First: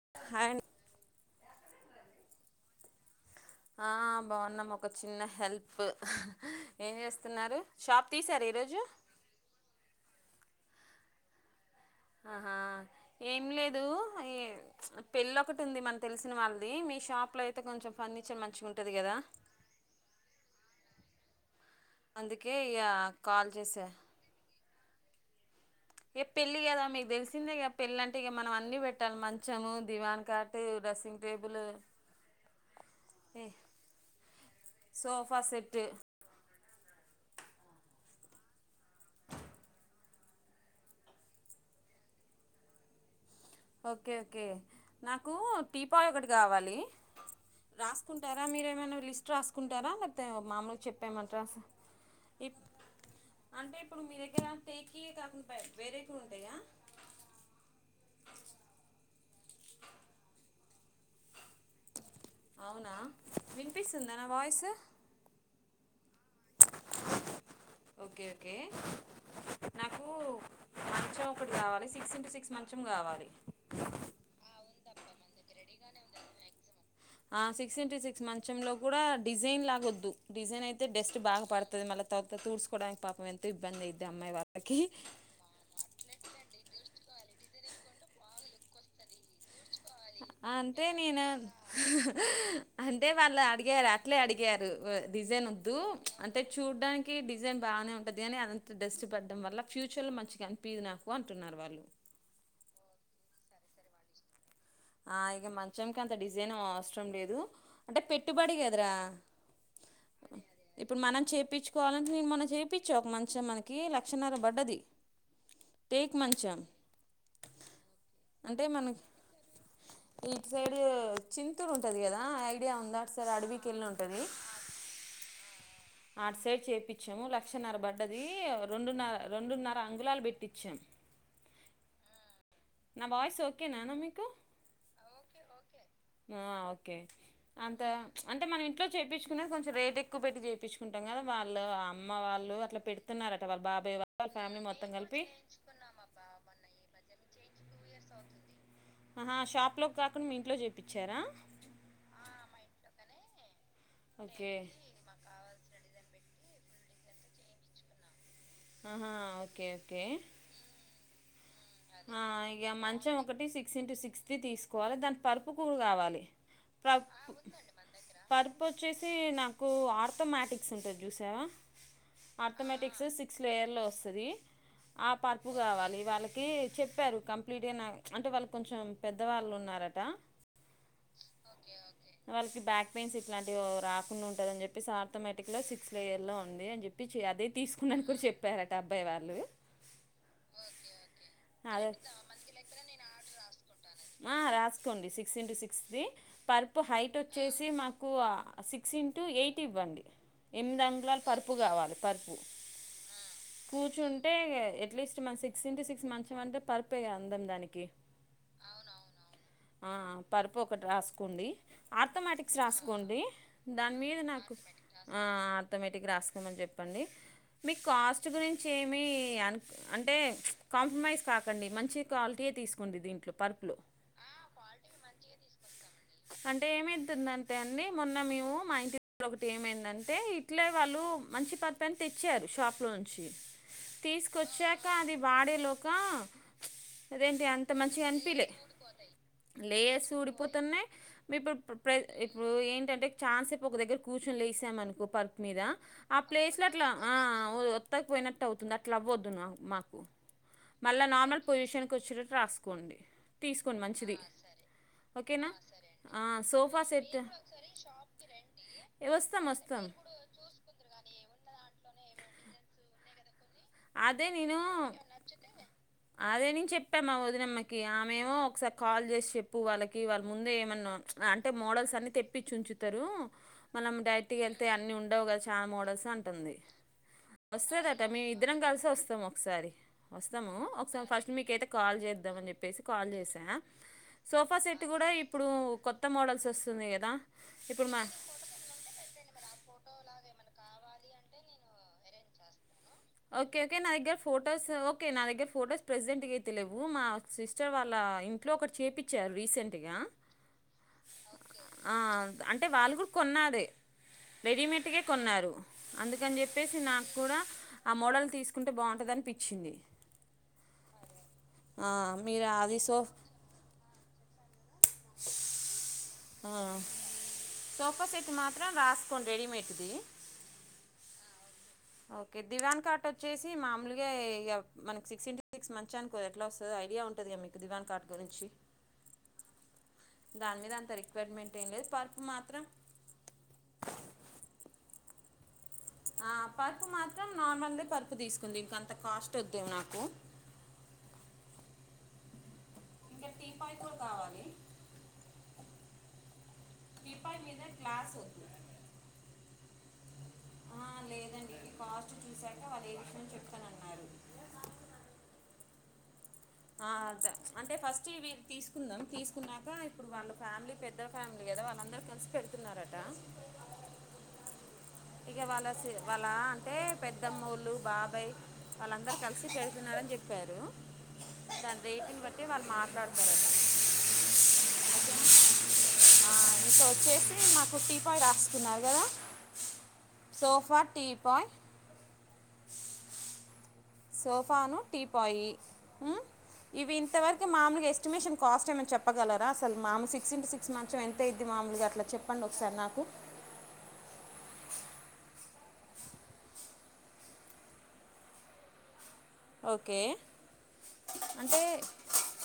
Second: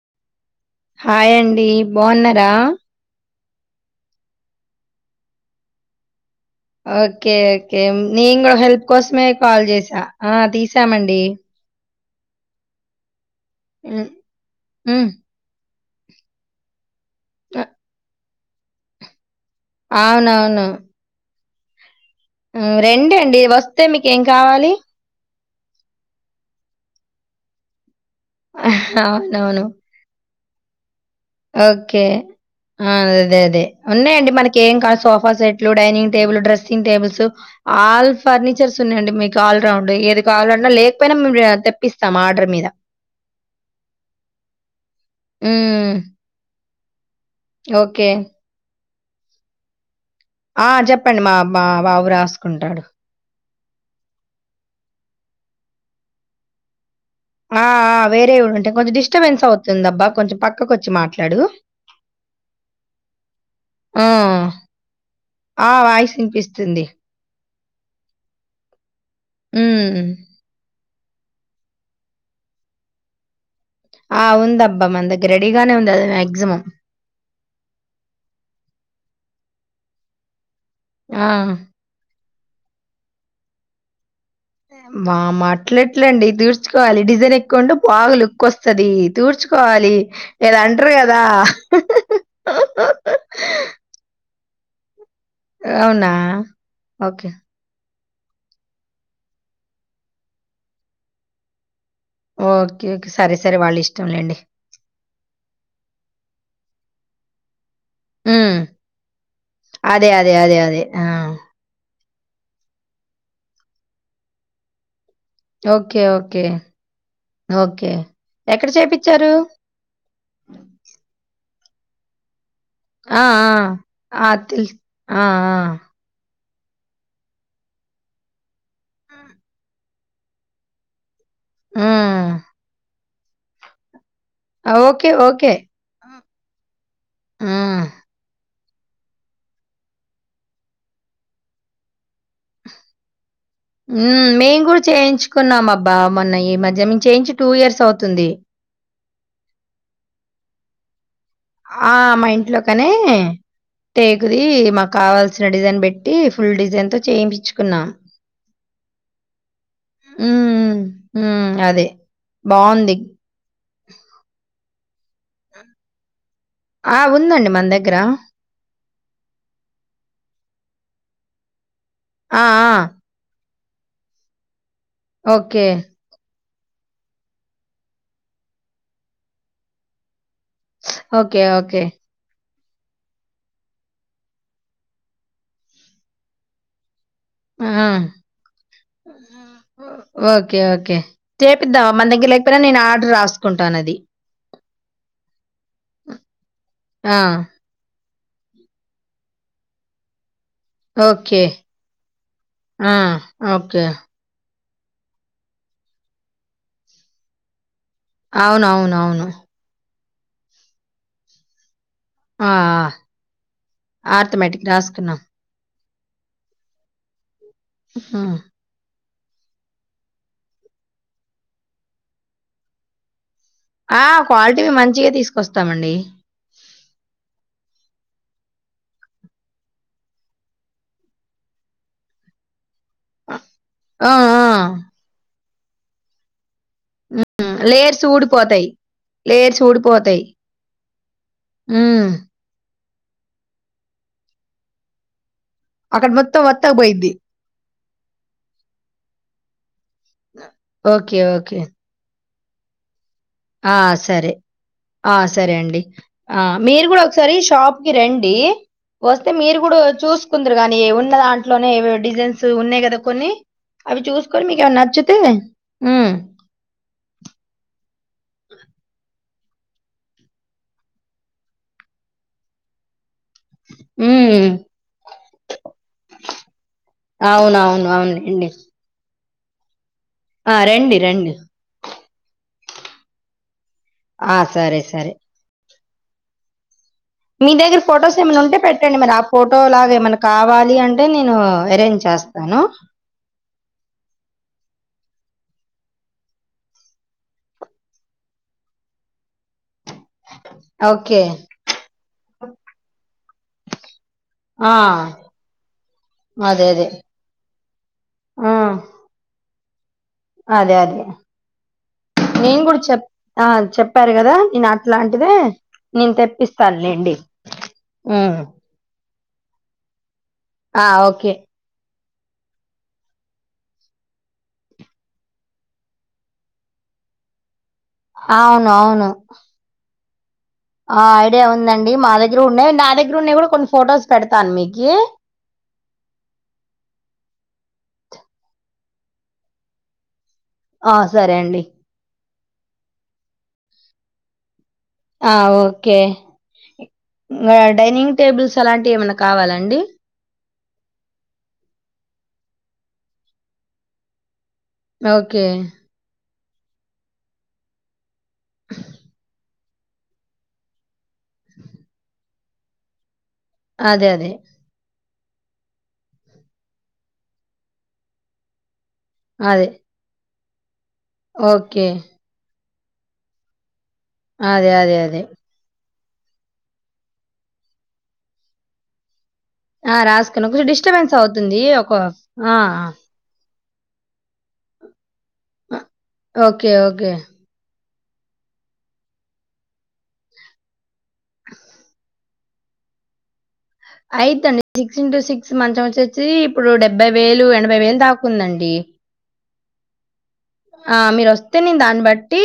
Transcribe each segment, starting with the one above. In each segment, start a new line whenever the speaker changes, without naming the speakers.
[unintelligible]
Hi అండి బాగున్నార
ఆ బాగున్నాం ఒక చిన్న హెల్ప్ ఏం
ఓకే
చేస్తున్నారు
ఓకే
షాప్ తీసారు
నేను
ఈరోజు
హెల్ప్ కోసమే కాల్ చేసా ఆ తీసామండి
ఆహా ఏం లేదు
హ్మ్.
ఈ
హ్మ్.
పెళ్ళి ఒకటి ఉంది మన తెలిసిన వాళ్ళది మీ షాప్ లైతే
అ
కొంచం పన చెం మంచి గ ఉంటాది కదా
అవునవును
అందుకే ఇక
రండి అండి
కాల్
వస్తే
చేసా
మీకు ఏం కావాలి
ఏ పెళ్ళి కదా మీకు తెలిసిందే గా పెళ్ళి మనం అన్ని పెట్టాలి
అవునవును.
మంచము దివానా కాట్ ఉ రాసింగ్
ఓకే అదే అదే ఉన్నాయండి మనకి ఏం కావాలో సోఫా సెట్లు డైనింగ్ టేబుల్ డ్రెస్సింగ్ సింగ్ టేబుల్స్ ఆల్ ఫర్నిచర్స్ ఉన్నాయంండి మీకు ఆల్రౌండ్ ఏది కావాలో లేకపోయినా మేము తెప్పిస్తాం ఆర్డర్ మీద
ఓకే ఓకే నాకు
హ్మ్.
టీపాయ్ ఒకటి కావాలి
ఓకే.
రాసుకుంటారా మీరేమైనా లిస్ట్ రాసుకుంటారా
ఆ
మామూలుగా
చెప్పండి మా
చెప్పేయమంటారా
మా బాబు
ఇప్
రాసుకుంటాడు
అంటే ఇప్పుడు మీ దగ్గర టేకీయ కాకుండా వేరేటివి ఉంటాయా
ఆ ఆ వేరేవి ఉంటాయి కొంచెం డిస్టర్బెన్స్ అవుతుంది అబ్బా కొంచెం పక్కకు వచ్చి మాట్లాడు
అవునా
ఆ!
వినిపిస్తుందా నా వాయిస్
ఆ వాయిస్ ఇనిపిస్తుంది
ఓకే ఓకే
ఉ
నాకు మంచం ఒకటి కావాలి సిక్స్ ఇంటూ సిక్స్ మంచం కావాలి
ఆ ఉంది అబ్బా మన దగ్గర రెడీగానే ఉంది అది మాక్సిమం
ఆ సిక్స్ ఇంటూ సిక్స్ మంచ లో కూడా డిజైన్ లాగ వద్దు డిజైన్ అయి డస్ట్
ఆ!
బాగా పడతది మల్ల తుడోసోడానికి పాపం ఎంత ఇబందాయి.
బా మ అట్లేట్లండి తీర్చుకోవాలి డిజైన్ ఎ. కొండ బాగా లుక్ కొస్తది తుడుచ్.
అంతే నేను, అంటే వాళ్ళు అడిగే రా, అట్లే అడిగి. అడిగారు వొ. డిజైన్ వొద్దు,
అవునా?
అంటే చూడ్డానికి,
ఓకే.
డిజైన్ బాగానే, ఉంది. ఉదయాన్నే అంత దస్ట్ పడం వల్ల ఫ్యూచర్ లో మంచిగా అనిపియ్యదు నాకు అంటున్నారు వాళ్ళు.
ఓకే సరే సరే వాళ్ళు ఇష్టంలేండి.
ఆ ఇగ మంచంకి అంత డిజైన్ అవసరం లేదు. అంటే పెట్టుబడి
హ్మ్.
కదరా,
అదే. అదే. అదే. అదే.
ఇప్పుడు
ఆ!
మనం చేపించుకోవాలని. నేను మొన్న చెపించ ఒక మంచం మనకి లక్ష న్నర పడ్డది.
ఓకే
టేక్
ఓకే
మంచం
ఓకే ఎక్కడ చేపిచ్చారు.
ఇ సైడ్ ఓ చింతూరు ఉంటది గదా ఐ.
అ అ అ తె ఆ ఆ.
అంటే చేయించాము లక్షన్నర పడ్డది రెండున్నర
హ్మ్.
రెండున్నర అంగులాలు పెట్టించాము.
ఆ! హ్మ్.
నా వయిస్ ఓకేనానా. [inaudible]
ఓకే. ఓకే. హ్మ్. హ్మ్.
ఇట్లో చేయిించుకున్న కొంచెం రేట్ ఎక్కువ పెట్టి చేయిుంటాం కదా, వాళ్ళు, అమ్మ వాళ్ళు, అట్లా పెడుతున్నార.
ఉమ్ మేం కూడా చేయించుకున్నాం అబ్బా మొన్న ఈ మధ్య మేము చేయించు.
ఆహా షాప్ లో కాకుండా మీ ఇంట్లో. చూపించారా.
ఆ మా ఇంట్లో కాని. టేకుది
ఓకే
మాకు కావాల్సిన డిజైన్ పెట్టి. ఫుల్ డిజైన్ తో చేయిపించుకున్నాం.
ఆహా ఓకే ఓకే.
హ్మ్. హ్మ్. హ్మ్. అదే.
ఆ ఇక
బావుంది.
మంచం ఒకటి సిక్స్ ఇంటూ సిక్స తి తీస్. వాళ్ళ తర్ప్ పరుపు కూల్ కావాలి.
ఆ!
గ
ఉందండి మన దగ్గర.
పరుపు వొచ్చేసి నాకు ఆర్థమటిక్స్ ఉంటుంది. చూసావా.
ఆ! ఆ!
Arithmetics six. పేర్లో వొస్తుంది. ఆ పర్పు
ఓకే.
కావాలి ఈగ వాళ్ళకి. ఇది చెప్పారు కంప్లీట్గా అంటే వాళ్ళు కొంచెం పెద్దవాళ్ళు ఉన్నారట.
Okay okay.
వాళ్ళకి బ్యాక్ పెయిన్స్ ఇట్లాంటివి రాకుండా ఉంటంద అని చెప్పేసి, ఆర్థోమేటిక్లా సిక్స్ లేయర్ లో ఉంది అని చెప్ చే అదే
ఆ!
తీసుకున్నాని కూడా చెప్పారట అబ్బాయి వాళ్ళు అదే
చేపిద్దావా మ దగ్గరకపోనా నేన్ ఆర్డర్ రాస్
ఆ రాసుకోండి సిక్స్ ఇంటూ సిక్స్ ది పరుపు హైట్
ఆ,
వచ్చేసి మాకు సిక్స్ ఇంటూ ఎయిట్ ఇవ్వండి ఎనిమిది అంగులాలు
ఓకే
పరుపు కావాలి పరుపు
ఆ, ఓకే
కూర్చుంటే ఎట్లీస్ట్ మన సిక్స్ ఇంటూ సిక్స్ మంచం అంటే పర్పోహె గా అందం దానికి
అవునవునవును
అ పరుపు ఒకటి రాసుకోండి
ఆ,
ఆర్థమటిక్స్
ఆ,
రాసుకోండి దాని మీద నాకు
ఆర్థమెటిక్ రాసుకున్నాం
ఆ ఆర్థోమేటిక్ రాసుకోమని చెప్పండి మీ కాస్ట్
ఉమ్.
గురించి ఏమి అంటే కాంప్రమైజ్ కాకండి మంచి క్వాలిటీయే తీసుకుండి దీంట్లో పరుపులు
ఆ క్వాలిటీ మంచిగా తీసుకొస్తామండి
అంటే ఎం అయితది అండి మొన్న మేం మా ఇంటి ఒకటి ఏమందంటే ఇట్లే వాళ్ళు మంచి పరపు అని తెచ్చారు షాప్ షాప్ లో నుంచి
ఆ, ఆ,
తీసుకొచ్చాక అది వాడే లోకా అదేంటి
ఉమ్,
అంత
లేయర్స్
మంచిగా అం
ఊడిపోతాయి లేయర్స్
లేస్
ఊడిపోతాయి
ఊడిపోతున్నాయి మీప్పు ఇప్పుడు ప్రే
ఉమ్,
ఏంటంటే ఛానసేపు ఒక దగ్గర కూచని లేసాం అనుకో పర్ రపు మీద
అక్కడ
ఆ
మొత్తం
ప్లేస్లొ అట్ల
వత్తకపోయిద్ది
ఆ అవదు త్తకు పోయినట్టు అవుతుంది అట్లవ్వద్దున మాకు మళ్ళా
ఓకే
నార్మల్
ఓకే
పొజిషన్కొచ్చినట్ రాస్కోండి
ఆ సరే, ఆ
ఓకేనా
సరే అండి, ఆ
సోఫా
మీరు కూడ
సెట్
ఒకసారి షాప్కి రండి,
ఏ,
వస్తే
వస్తాం
మీరు కూడ
వస్తాం
చూస్కుందురు గానీ ఉన్న దాంట్లోనే ఏవి డిజైన్స్ ఉన్నయి కదా కొని
అదే నేను
హ్మ్.
అదే నేన్ చెప్ప మా వదినమ్మకి ఆమ్ మేము ఒకసారి కాల్జేసి చెప్ ప్పు వాళ్ళకి వాళ్ ముందే ఏమన్నా అంటే మోడల్సన్ని తెప్పించి ఉంచుతారు. మనం
హ్మ్.
డైరెట్గెళ్తే అన్ని ఉండవు కద చాలా మోడల్స్ అంటుంది
అవునవును.
వస్తుదట వస్తాదిట మీ
అవునండి.
కొస్తం ఒకసారి వస్తాము
ఆ! రండి.
ఒకసారి ఫస్ట్
రండి.
మీకయితే కాల్ చేద్దామని చెప్పి చి కాల్ చేసేన
ఆ!
సోఫా
సరే.
సెట్ కూడా
సరే.
ఇప్పుడు కొ త్త మోడల్స్ వస్తునాయి గ
మీ దగ్గర ఫొటోస్ ఏమైన్నా ఉంటే పెట్టండి మరి ఆ ఫోటో లాగా ఏమన్నా కావాలి అంటే నేను అరేంజ్ చేస్తాను
ఓకే కే నా దగ్గర ఫొటోస్ ఓకే నా దగ్గర ఫొటోస్ ప్రసెంట్గైతే లేవు మా సిస్టర్ వాళ్ళ ఇంట్లో ఒకటి చేపిచ్చారు రీసెంట్
ఓకే.
ఆ అంటే వాళ్ళు కూడ కొన్నాదె
ఆ!
రెడీమేట్ వే కొన్నారు
అదే.
అందుకనిచెప్పేసి
అదే.
నాక్కూడా ఆ మోడల్
ఆ!
తీసుకుంటే బాగుంటదనిపి చింది
అదే అదె
మీరు
నేన్
అది
కూడా
సో
చెప్ ఆ చెప్పారు కదా ఇ నాక్ కట్లాంటిదే నేన్
ఆ,
తెప్పిస్తాన్ లేండి మ్మ్
కొన్ రెడిమేడ్ది
ఆ ఓకే
ఓకే దివాన్ కాటొచ్చేసి మామూల్గా ఇ మనకి సిక్స్ ఇంటు సిక్స్ మంచానికదేట్లొస్తాదో ఐడియా ఉంటదిగా మీకు దివాన్ కాట్ గురించి
ఔనౌను
దాని మీద అంత
ఆ ఐడియా
రిక్వైర్మెంట్ ఏం లేదు
ఉందండి మా
పరుపు
దగ్గర
మాత్రం
ఉన్నాయి నా దగ్గర ఉండేవి కూడా కొన్ని ఫొటోస్ పెడతాను మీకి
ఆ పరుపు మాత్రం నార్మల్దే పరుపు తీసుకుంది ఇంకంత కాస్ట్ వద్దేం నాకు
ఆ సరే అండి
ఇంక టీపాయి కూడ కావాలి
ఆ ఓకే
టీపాయ్
ఇంక
మీద గ్లాస్
డైనింగ్
వద్దు
టేబుల్సు అలాంటివేమన్నా కావాలాండి
ఆ లేదండి ఈ కాస్ట్ చూశాక వాళ్ళు ఏ విషయం చెప్తన అన్నారు
ఓకే
ఆ అద అంటే ఫస్ట్ ఇవి తీసుకుందాం తీసుకున్నా ఇప్పుడు వాళ్ళ ఫ్యామిలీ పెద్దల ఫ్యామిలీ కదా వాళ్ళందరుూ కలిసి పెడుతున్నారట
అదే అదే
ఇక వాళ్ళ వాళ్ళ అంటే పెద్దమ్మూళ్ళు బాబాయ్ వాళ్ళందరరు కలిసి
అదే
పెడున్నారని చెప్ చెప్పారు దాని
ఓకే
రేటింగ్ బట్టి వాల్ మా న్నారుకడగత
అదే అదే అదే
ఆ ఇంక వచ్చేసి నాకు టీ పాయి రాసుకున్నారు కదా
ఆ రాసుకుని కొంచెం
సోఫా
డిస్టర్బెన్స్
టీపాయ్
అవుతుంది ఒక ఆ
సోఫాను టిప్ పోయి
ఓకే
ఇవి
ఓకే
ఇంతవరకు మామూలుగా ఎస్ ఎస్టిమేషన్ కాస్ట్ ఏమనా చెప్పగలరా అసలు మా సిక్స్ ఇంటూ సిక్స్ మంత్ కొంచం ఎంత అద్ది మామలుగా అలా చెప్పి ప్పండి ఒక ఒకసార్ నాకు
అయితండి సిక్స్ ఇంటూ సిక్స్ మంచం వచ్చేసి ఇప్పుడు డెబ్బై వేలు ఎనభై వేలు దాకుందండి
ఓకే
ఆ మీరుొస్తే
అంటే
నేను దాన్ని బట్టి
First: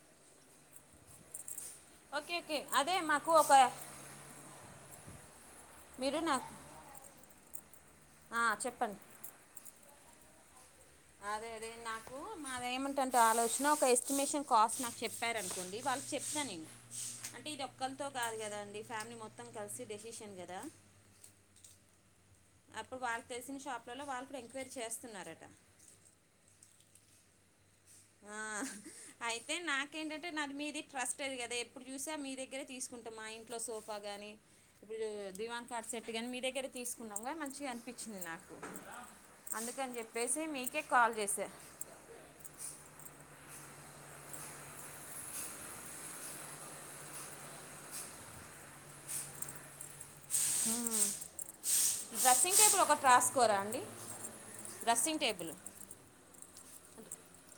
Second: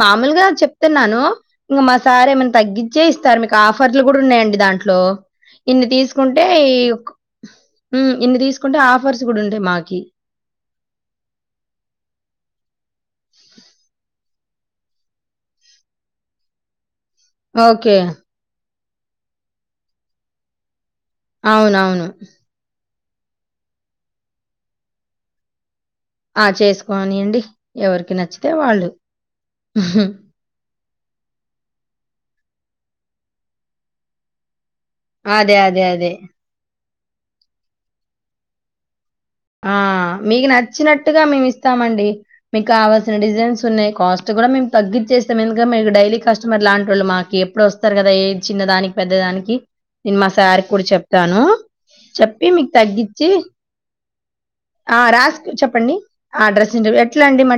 మామ అమలుగా చెప్తున్నాను ఇంకా మా సారి
ఓకే
ఏమైనా
ఓకే అదే
తగ్గించే
మాకు
ఇస్తారు
ఒక
మీకు ఆఫర్లు కూడా ఉన్నాయండి దాంట్లో ఇన్ని
మీరు
తీసుకుంటే
నాకు
ఈ ఇన్ని
ఆ,
తీసుకుంటే
చెప్పండి
ఆఫర్స్ కూడా ఉంటాయి మాకి
అదే అదే నాకు ఏమంటంటే ఆలోచన ఒక ఎస్టిమేషన్ కాస్ట్ నాకు చెప్పారనుకోండి వాళ్ళకి చెప్తాను నేంను అంటే ఇ
ఓకే.
రొక్కలతో కాదు కద అండి ఫ్యామిలీ మొత్తం కలిసి డెసిషన్ కదా
అవునవును
అప్పుడు వాళ్ళకి తెలిసిన షాప్లలో వాళ్ళు కూడా ఎంక్వైరీ చేస్తున్నారట
ఆ చేసుకోవని అండి ఎవరికి
ఆ,
నచ్చితే వాళ్ళు
ట్రస్ట్ అది కదా ఎప్పుడు చూసా మీ దగ్గరే తీసుకుంటామా ఇంట్లో సోఫా కానీ ఇప్పు
అదే.
దివన్
అదే.
కార్డ్
అదే.
సెట్టిగాని మీరే క తీసుకున్నాముంగా మంచిగా అనిపించింది నాకు
ఆ
అందుకని చెప్పేసి
మీకు
మీకే కాల్
నచ్చినట్టుగా మేము
చేసా
ఇస్తామండి మీకు కావాల్స డిజైన్స్ ఉన్నాయి కాస్ట్ కూడా మేము తగ్గించేస్తాం ఎందుక మీకు డైలీ కస్టమర్ లాంటి వాళ్ళు మాకు ఎప్పుడు వస్తారు కదా ఏ చిన్నదానికి పెద్ద దానికి నేను మా సారి కూడా చెప్తాను చెప్పి
డ్రెస్సింగ్
మీకు
టేబుల్ ఒకటి
తగ్గించి
రాసుకోరా అండి
ఆ
డ్రెస్సింగ్
రాస్
టేబుల్
చెప్పండి ఆ డ్రెస్ ఎట్లా అండి మ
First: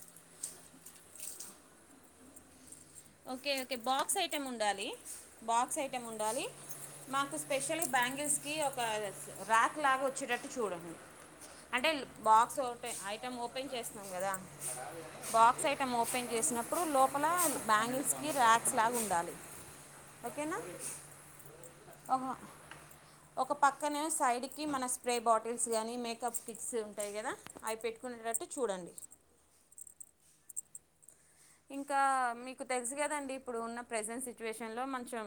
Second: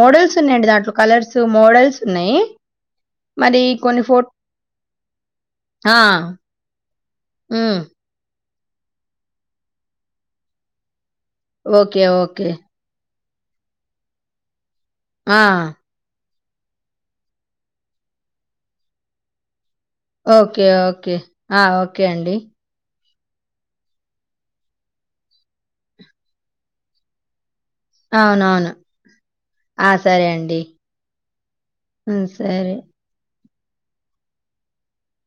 మోడల్స్ ఉన్నాయంండి దాంట్లో కలర్స్ మోడల్స్ ఉన్నాయి
ఓకే
మరి
ఓకే
కొన్ని
బాక్స్
ఫో
ఐటెమ్ ఉండాలి బాక్స్
ఆ!
ఐటెమ్ ఉండాలి మాకు
హ్మ్.
స్పెషలీ బ్యాంగిల్స్ క ఒక రార్క్ లాగా వచ్చేటట్టు చూడండి అంటే
ఓకే. ఓకే.
బాక్స్ ఒకటయి మట్టం ఓపెన్ చేస్తాం కదా
ఆ!
బాక్స్ ఐటం ఓపెన్ వేసినప్పుడు లోపల బ్యాంగిల్స్కి ర్యాక్స్ లాగా ఉండాలి ఓకేనా
ఓకే ఓకే ఆ ఓకే
ఒక
అండి
ఒక పక్కనే సైడ్కి మన స్ప్రే బాటిల్స్ కానీ మేకప్ కిట్స్ ఉంటాయి కదా అవి పెట్టుకునేటట్టు
అవునవును
చూడండి
ఆ సరే అండి
ఇంకా
హ్మ్.
మీకు
సరే.
తెలుసు కదన్ డి ఉన్న ప్రసెన్ సిట్యుయేషన్ లో కొంచం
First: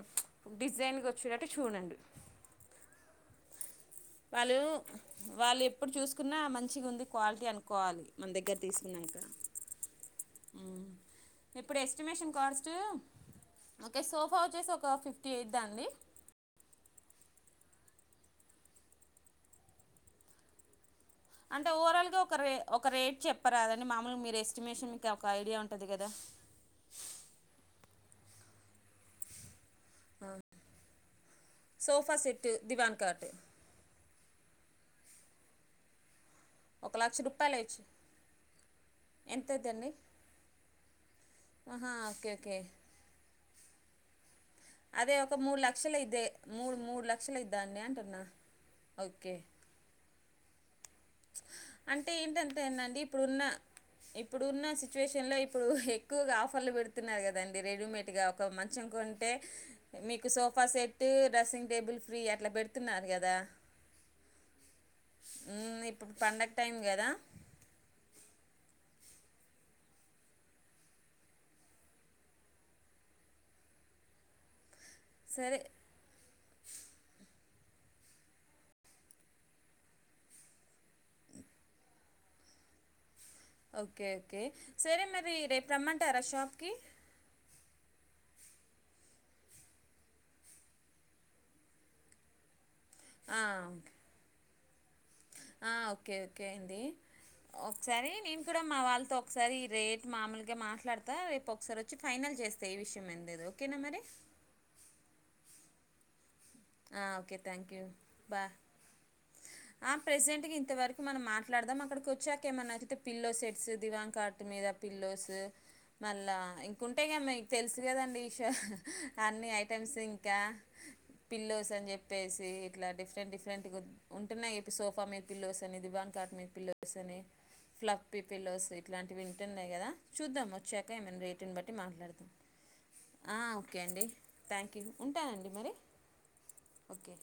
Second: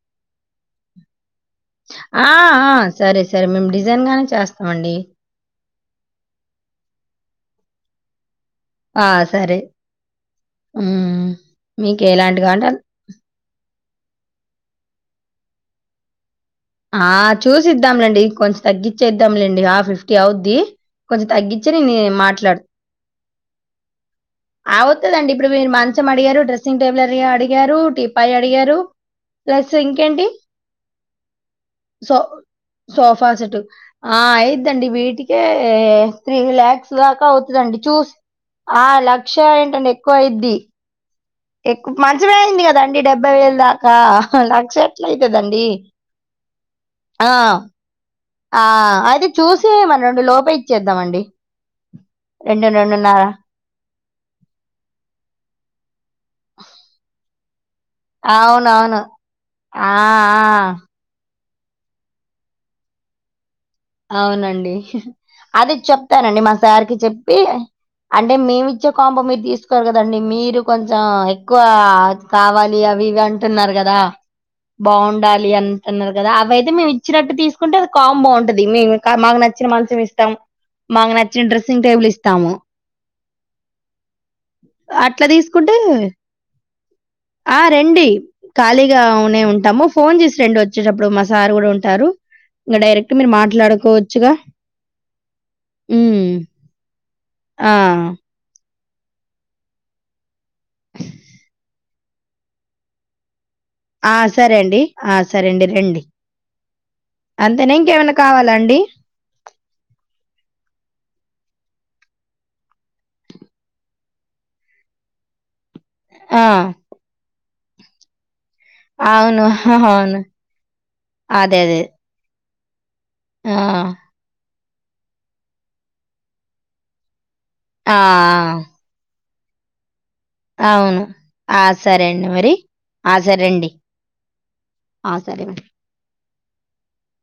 డిసేన్ గొ
ఆ ఆ సరే సరే మేము డిజైన్ గానే చేస్తామండి
ఇప్పుడు చూసుకున్నా మంచిగా ఉంది క్వాలిటీ అనుకోవాలి మన దగ్గర్
ఆ!
తీసుకున్నంక
సరే.
ఊమ్
హ్మ్.
ఇప్పుడు ఎస్టిమేషన్
మీకెలాంటి కావాలంటే
కాస్టు ఒక సోఫా వచ్చేసి ఒక ఫిఫ్టీ ఎయిదా అండి
ఆ చూసిద్దాంలేండి కొంచెం తగ్గచ్చేద్దాంలేండి ఆ ఫిఫ్టీ అవుద్ది కొంచెం
అంటే
తగ్గిచ్చి
ఓవరాల్
నేను
గా ఒక రే ఒక రేట్ చెప్ రాదండి మామలుగా మీర్
అవుతుదండి ఇప్పుడు మీరు మంచం అడిగారు డ్రెస్సింగ్ టేబుల్రడిగారు టిప్పాయి అడిగారు ప్లస్ సింకెంటి సో
సోఫా సెట్ దివాన్ కాట్
సోఫా సెట్ ఆ ఇదండి వీటికే త్రీ ల్యాక్స్
ఒక లక్ష
దాకా
రూపాయలు
అవుతుందండి
ఇచ్చు
చూసి ఆ ల క్ష
ఎంత
ఏంటండి
అవుద్దండి
ఎక్కువ అయిద్ది
ఆహా
ఎక్కువ
ఓకే
మంచిమే
ఓకే
అయింది గదండి డెబ్బై వేలు దా కా
అదే ఒక మూడు లక్షలు అయితే మూడు మూడు
ఆ
లక్షలు ఐదా అండీ అంటున
ఆ అయితే చూసి మన రెండు లోపె ఇ చేద్దామండి రెండుండున్నర
ఇప్పుడు ఉన్న సిచ్యువేషన్ లో ఇప్పుడు ఎక్కువగా ఆఫర్లు పెడుతున్నారు కదం రెడీమేడ్ గా ఒక మంచం
అవునవును
కొంటే
ఆ
మీకు sofa set dressing table free అట్లా పెడుతున్నారు కదా
అవునండి అది
మ్మ్, ఇప్పుడు
చెప్తానండి
పండగ
మా
టైం
సార్కి
కదా
చెప్పి అంటే మేమి చె కాంప మీరు తీసుకోరు కదా అండి మీరు కొంచెం ఎక్కువ కావాలి అవి ఇవి అంటున్నారు కదా బాగుండాలి
సరే
అంటున్నారు కదా అవయితే మేము ఇచ్చినట్ట తీస్ ఉంటది కాంబొ ఉ దీన్ని ఇంకా మాకు నచ్చిన మంచం ఇస్తాము మాకు నచ్చిన డ్రెస్సింగ్ టేబుల్ ఇస్తాము
ఒకే ఒకే సరే
అట్లా
మరి రేప్
తీసుకుంటే
రమ్మంటారా షాప్ కి.
ఆ! రండి ఖాళీగా ఉనే ఉంటాము ఫోన్ జేసి రండి వచ్చేటప్పుడు మా సార్ గూడుంటారు ఇంగ డై. టె మీర్
ఓకే
మాట్లాడుకోవచ్చుగా.
ఆ ఒకే
హ్మ్.
ఒకే అండి
ఆ!
ఒక్సారి నేన్ కూడా. మా వాళ్ళ్తో ఒకసారి రేట్ మామూల్గా మాట్లాడ్తా రేపొకసారొచ్చి ఫైనల్ జేస్తా ఈ విషయమేందేదొ.
ఆ సరే అండి ఆ సరేండి. రండి
ఆ ఒకే
అంతేనా
థ్యాంక్యూ
ఇంకేమైనా
బా
కావాలా అండి?
ఆ ప్రెసెంట్ గింతవరకు మనం మా. ట్లాడుదాం అక్కడికొచ్చాక ఏమన్న అతితే పిల్లోసెట్స్ దివాన్ కాట్ మీద పిల్లోస్. మల్లా
ఆ!
ఇంకుంటేగా. తెల్స్ గదండి ష
అవును.
అన్ని ఐటమ్స్
అవును.
ఇంక.
అదే.
పిల్లోస్
అదే.
అన్ జెప్పేస్. చీ [unintelligible] ఇట్ల డిఫరెంట్
ఆ!
డిఫరెంట్గు ఉంటున్నాయ్. సోఫా మీద్ పిల్లోస్ అని దివాన్ కాట్ మీద పిల్లోస్ అని.
ఆ!
ఫ్లప్పి పిల్లోస్
ఆ!
ఇలాంటివిన్. తున్నయ్ గదా చూద్దాం వొచ్చాక
అవును.
ఏమైన్ రేటున్
ఆ!
బట్టి
సరే
మాట్లాడతం
అండి మరి.
ఆ ఓకే అండి థాంక్యూ
ఆ! సరే.
ఉంటానండి మరి. ఒకే